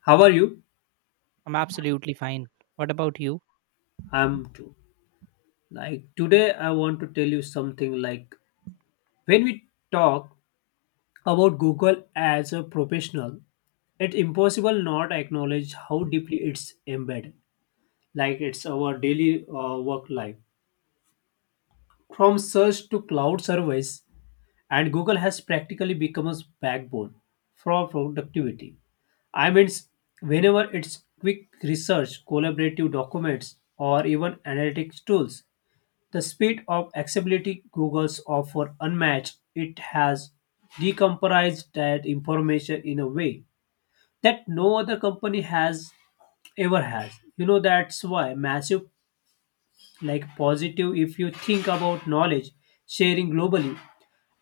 How are you? I'm absolutely fine. What about you? I'm too. Like today I want to tell you something like when we talk about Google as a professional, it's impossible not acknowledge how deeply it's embedded. Like it's our daily work life. From search to cloud service and Google has practically become a backbone for productivity. I mean, s- Whenever it's quick research, collaborative documents, or even analytics tools, the speed of accessibility Google's offer unmatched. It has decompressed that information in a way that no other company has ever has. That's why massive like positive if you think about knowledge sharing globally.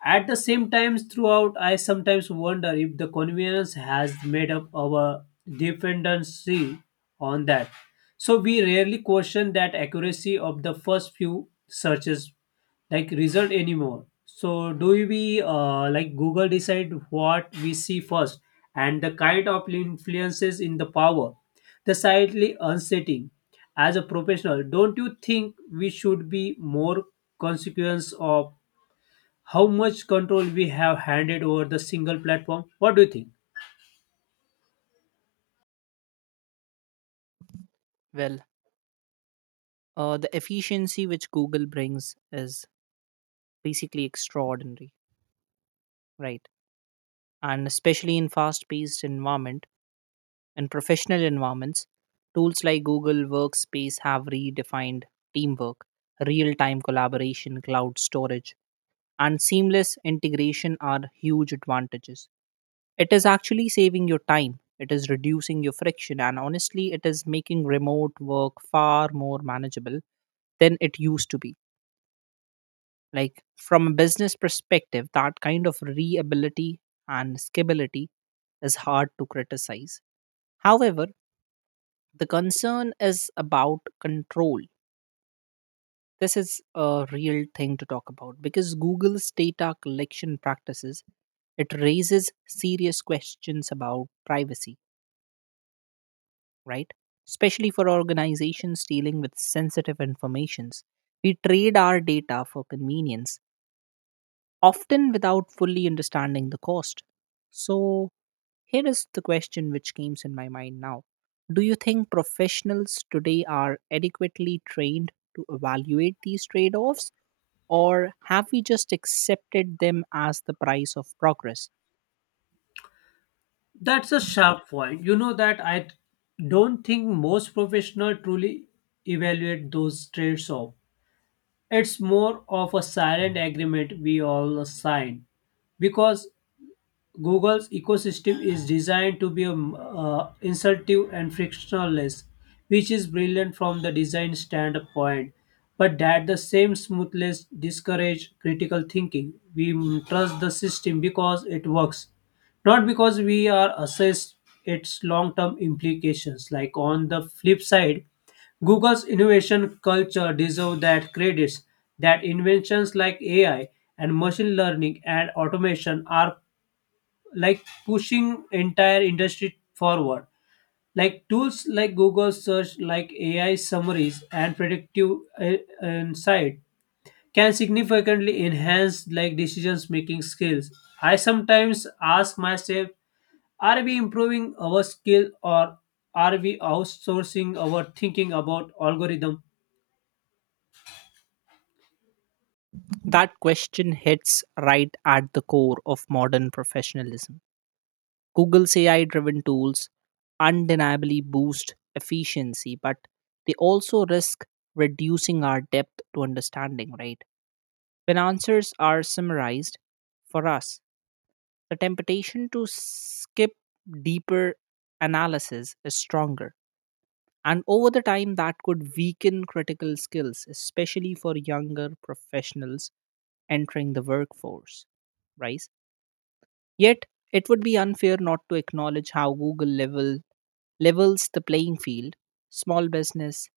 At the same time, throughout, I sometimes wonder if the convenience has made up our dependency on that. So we rarely question that accuracy of the first few searches, like result anymore. So do we like Google decide what we see first and the kind of influences in the power? Decidedly unsettling. As a professional, don't you think we should be more consequence of how much control we have handed over the single platform? What do you think? Well, the efficiency which Google brings is basically extraordinary, right? And especially in fast-paced environment, in professional environments, tools like Google Workspace have redefined teamwork, real time collaboration, cloud storage, and seamless integration are huge advantages. It is actually saving your time, it is reducing your friction, and honestly, it is making remote work far more manageable than it used to be. Like, from a business perspective, that kind of reability and scalability is hard to criticize. However, the concern is about control. This is a real thing to talk about because Google's data collection practices, it raises serious questions about privacy, right? Especially for organizations dealing with sensitive informations. We trade our data for convenience, often without fully understanding the cost. So here is the question which comes in my mind now. Do you think professionals today are adequately trained to evaluate these trade offs, or have we just accepted them as the price of progress? That's a sharp point. You know that I don't think most professional truly evaluate those trades off. It's more of a silent agreement we all sign because Google's ecosystem is designed to be insultive and frictionless, which is brilliant from the design standpoint, but that the same smoothness discourage critical thinking. We trust the system because it works, not because we are assessed its long-term implications. Like on the flip side, Google's innovation culture deserve that credits that inventions like AI and machine learning and automation are like pushing entire industry forward like tools like google search like ai summaries and predictive uh, insight can significantly enhance like decisions making skills. I sometimes ask myself, are we improving our skill or are we outsourcing our thinking about algorithm? That question hits right at the core of modern professionalism. Google's AI driven tools undeniably boost efficiency, but they also risk reducing our depth to understanding, right? When answers are summarized, for us the temptation to skip deeper analysis is stronger. And over the time, that could weaken critical skills, especially for younger professionals entering the workforce, right? Yet, it would be unfair not to acknowledge how levels the playing field. Small business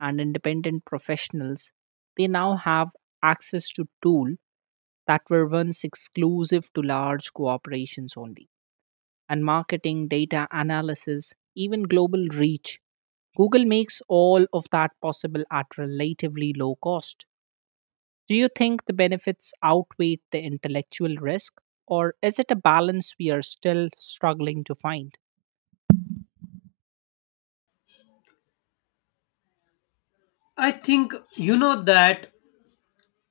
and independent professionals, they now have access to tools that were once exclusive to large corporations only and marketing, data analysis, even global reach. Google makes all of that possible at relatively low cost. Do you think the benefits outweigh the intellectual risk, or is it a balance we are still struggling to find? I think you know that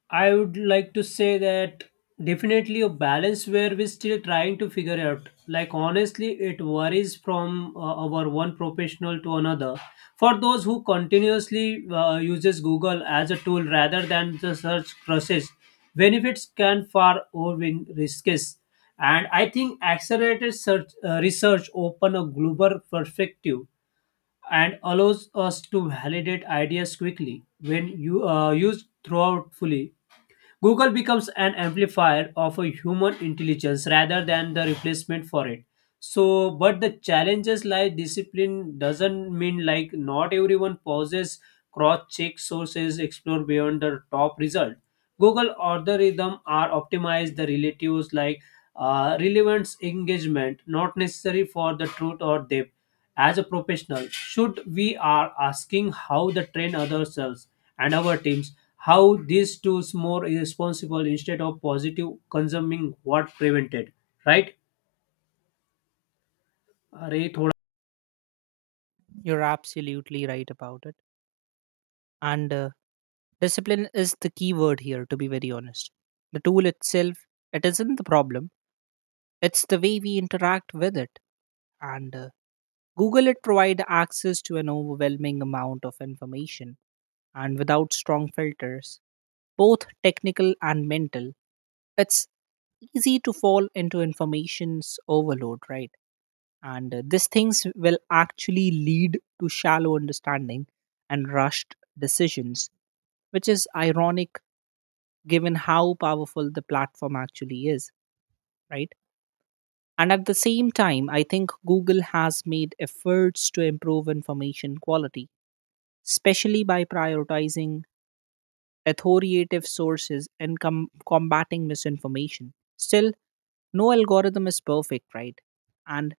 I would like to say that definitely a balance where we're still trying to figure out. Like honestly, it varies from our one professional to another. For those who continuously uses Google as a tool rather than the search process, benefits can far overwhelm risks. And I think accelerated search research open a global perspective and allows us to validate ideas quickly when you used throughout fully Google becomes an amplifier of a human intelligence rather than the replacement for it. So, but the challenges like discipline doesn't mean like not everyone pauses, cross check sources, explore beyond the top result. Google algorithm are optimized the relatives like relevance engagement, not necessary for the truth or depth. As a professional, should we are asking how the train ourselves and our teams how these two is more responsible instead of positive consuming what prevented, right? अरे थोड़ा. You're absolutely right about it. And discipline is the key word here, to be very honest. The tool itself, it isn't the problem, it's the way we interact with it. And Google, it provide access to an overwhelming amount of information and without strong filters, both technical and mental, it's easy to fall into information's overload, right? And these things will actually lead to shallow understanding and rushed decisions, which is ironic given how powerful the platform actually is, right? And at the same time, I think Google has made efforts to improve information quality, especially by prioritizing authoritative sources and combating misinformation. Still, no algorithm is perfect, right? And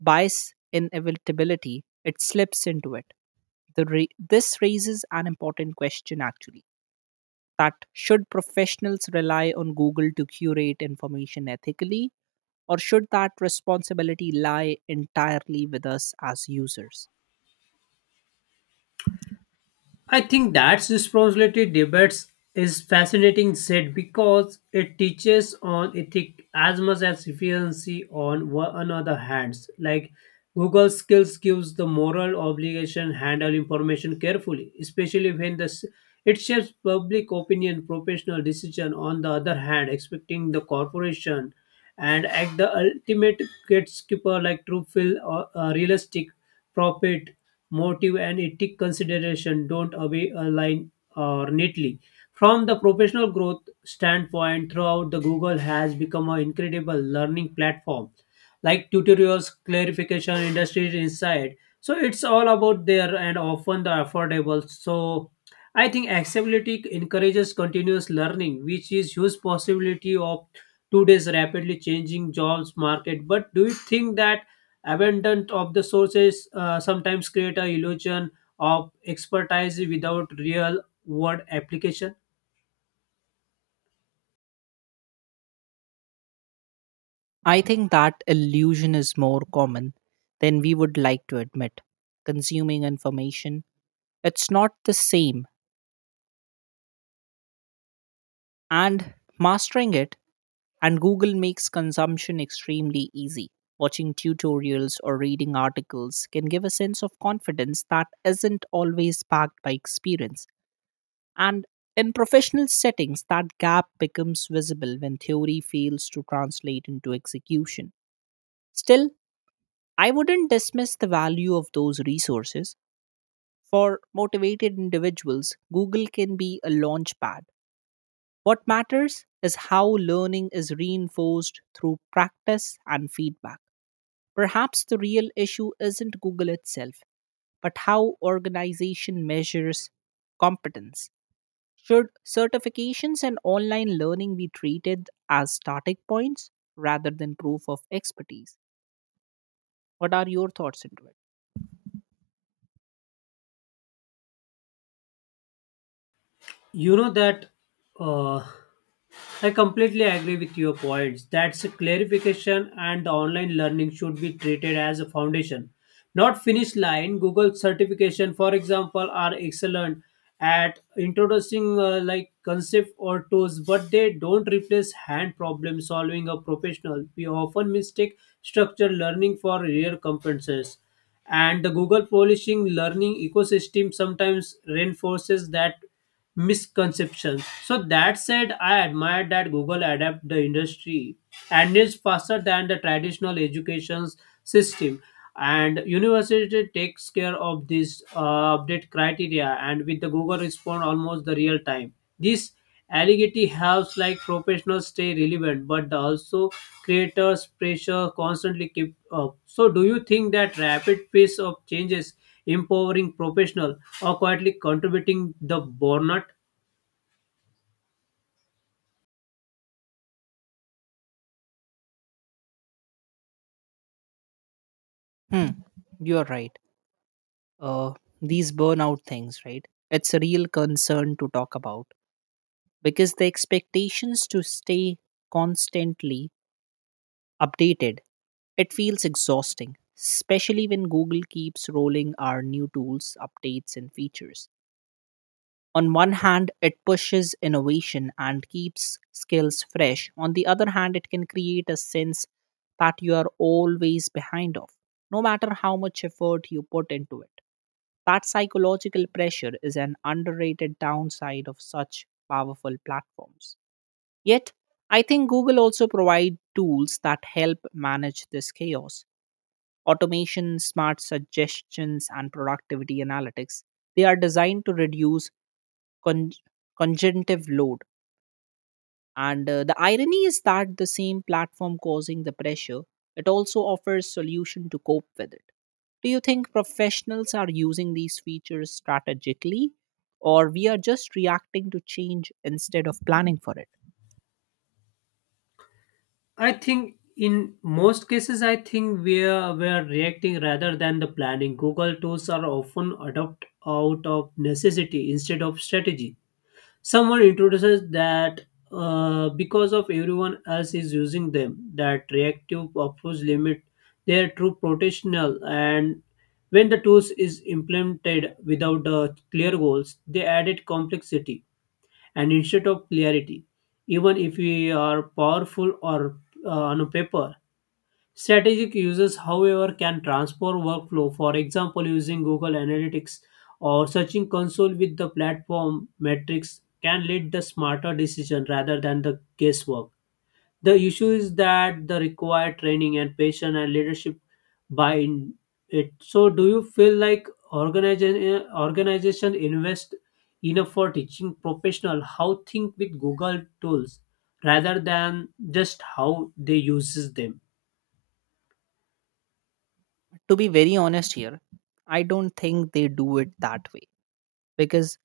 bias inevitability, it slips into it. This raises an important question actually, that should professionals rely on Google to curate information ethically, or should that responsibility lie entirely with us as users? I think that's responsibility debates is fascinating said because it teaches on ethic as much as efficiency on one another hands. Like Google skills gives the moral obligation handle information carefully, especially when the it shapes public opinion, professional decision. On the other hand, expecting the corporation and act the ultimate gatekeeper like true feel or realistic profit motive and ethic consideration don't away align or neatly. From the professional growth standpoint, throughout the Google has become an incredible learning platform, like tutorials, clarification, industry insight. So it's all about there and often the affordable. So I think accessibility encourages continuous learning, which is huge possibility of today's rapidly changing jobs market. But do you think that abandonment of the sources sometimes create a illusion of expertise without real world application? I think that illusion is more common than we would like to admit. Consuming information, it's not the same, and mastering it, and Google makes consumption extremely easy. Watching tutorials or reading articles can give a sense of confidence that isn't always backed by experience. And in professional settings, that gap becomes visible when theory fails to translate into execution. Still, I wouldn't dismiss the value of those resources. For motivated individuals, Google can be a launchpad. What matters is how learning is reinforced through practice and feedback. Perhaps the real issue isn't Google itself, but how organization measures competence. Should certifications and online learning be treated as starting points rather than proof of expertise? What are your thoughts into it? You know that uh, I completely agree with your points. That's a clarification, and the online learning should be treated as a foundation, not finish line. Google certification, for example, are excellent at introducing like concept or tools, but they don't replace hand problem solving a professional. We often mistake structured learning for real competences and the google polishing learning ecosystem sometimes reinforces that misconception. So that said, I admire that google adapt the industry and is faster than the traditional education system and university takes care of this update criteria and with the google respond almost the real time. This allegedly helps like professionals stay relevant, but also creators pressure constantly keep up. So, do you think that rapid pace of changes empowering professional or quietly contributing the burnout? Hmm, you're right, uh, these burnout things, right? It's a real concern to talk about because the expectations to stay constantly updated, it feels exhausting, especially when Google keeps rolling our new tools, updates, and features. On one hand, it pushes innovation and keeps skills fresh. On the other hand, it can create a sense that you are always behind of, no matter how much effort you put into it. That psychological pressure is an underrated downside of such powerful platforms. Yet, I think Google also provide tools that help manage this chaos. Automation, smart suggestions, and productivity analytics. They are designed to reduce con- conjunctive load, and the irony is that the same platform causing the pressure, it also offers solution to cope with it. Do you think professionals are using these features strategically or we are just reacting to change instead of planning for it? I think in most cases, I think we are reacting rather than the planning. Google tools are often adopted out of necessity instead of strategy. Someone introduces that because of everyone else is using them, that reactive purpose limit their true potential. And when the tools is implemented without clear goals, they added complexity and instead of clarity. Even if we are powerful or on a paper, strategic users, however, can transform workflow, for example, using Google Analytics or Searching Console with the platform metrics can lead the smarter decision rather than the guesswork. The issue is that the required training and patience and leadership by in it. So, do you feel like organization invest enough for teaching professional how think with Google tools rather than just how they uses them? To be very honest here, I don't think they do it that way because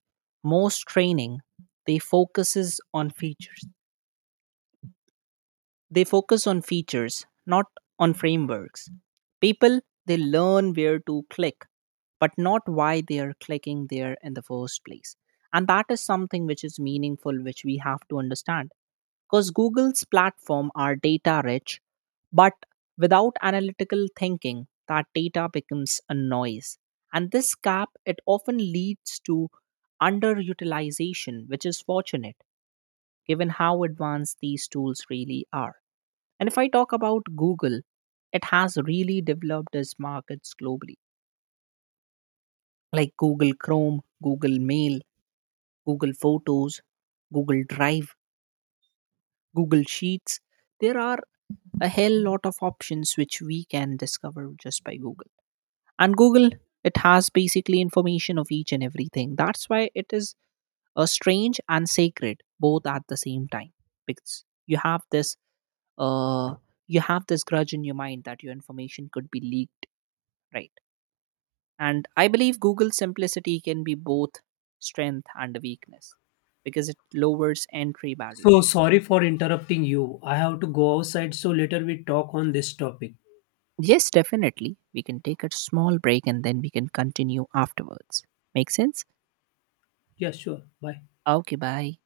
most training they focuses on features they focus on features, not on frameworks. People, they learn where to click, but not why they are clicking there in the first place. And that is something which is meaningful, which we have to understand. Because Google's platform are data rich, but without analytical thinking, that data becomes a noise. And this gap, it often leads to underutilization, which is fortunate given how advanced these tools really are. And if I talk about Google, it has really developed its markets globally, like Google Chrome, Google Mail, Google Photos, Google Drive, Google Sheets. There are a hell lot of options which we can discover just by Google. And Google, it has basically information of each and everything. That's why it is a strange and sacred both at the same time because uh you have this grudge in your mind that your information could be leaked, right? And I believe Google's simplicity can be both strength and a weakness because it lowers entry So barriers. sorry for interrupting you. I have to go outside, so later we talk on this topic. Yes, definitely. We can take a small break and then we can continue afterwards. Make sense? Yeah, sure. Bye. Okay, bye.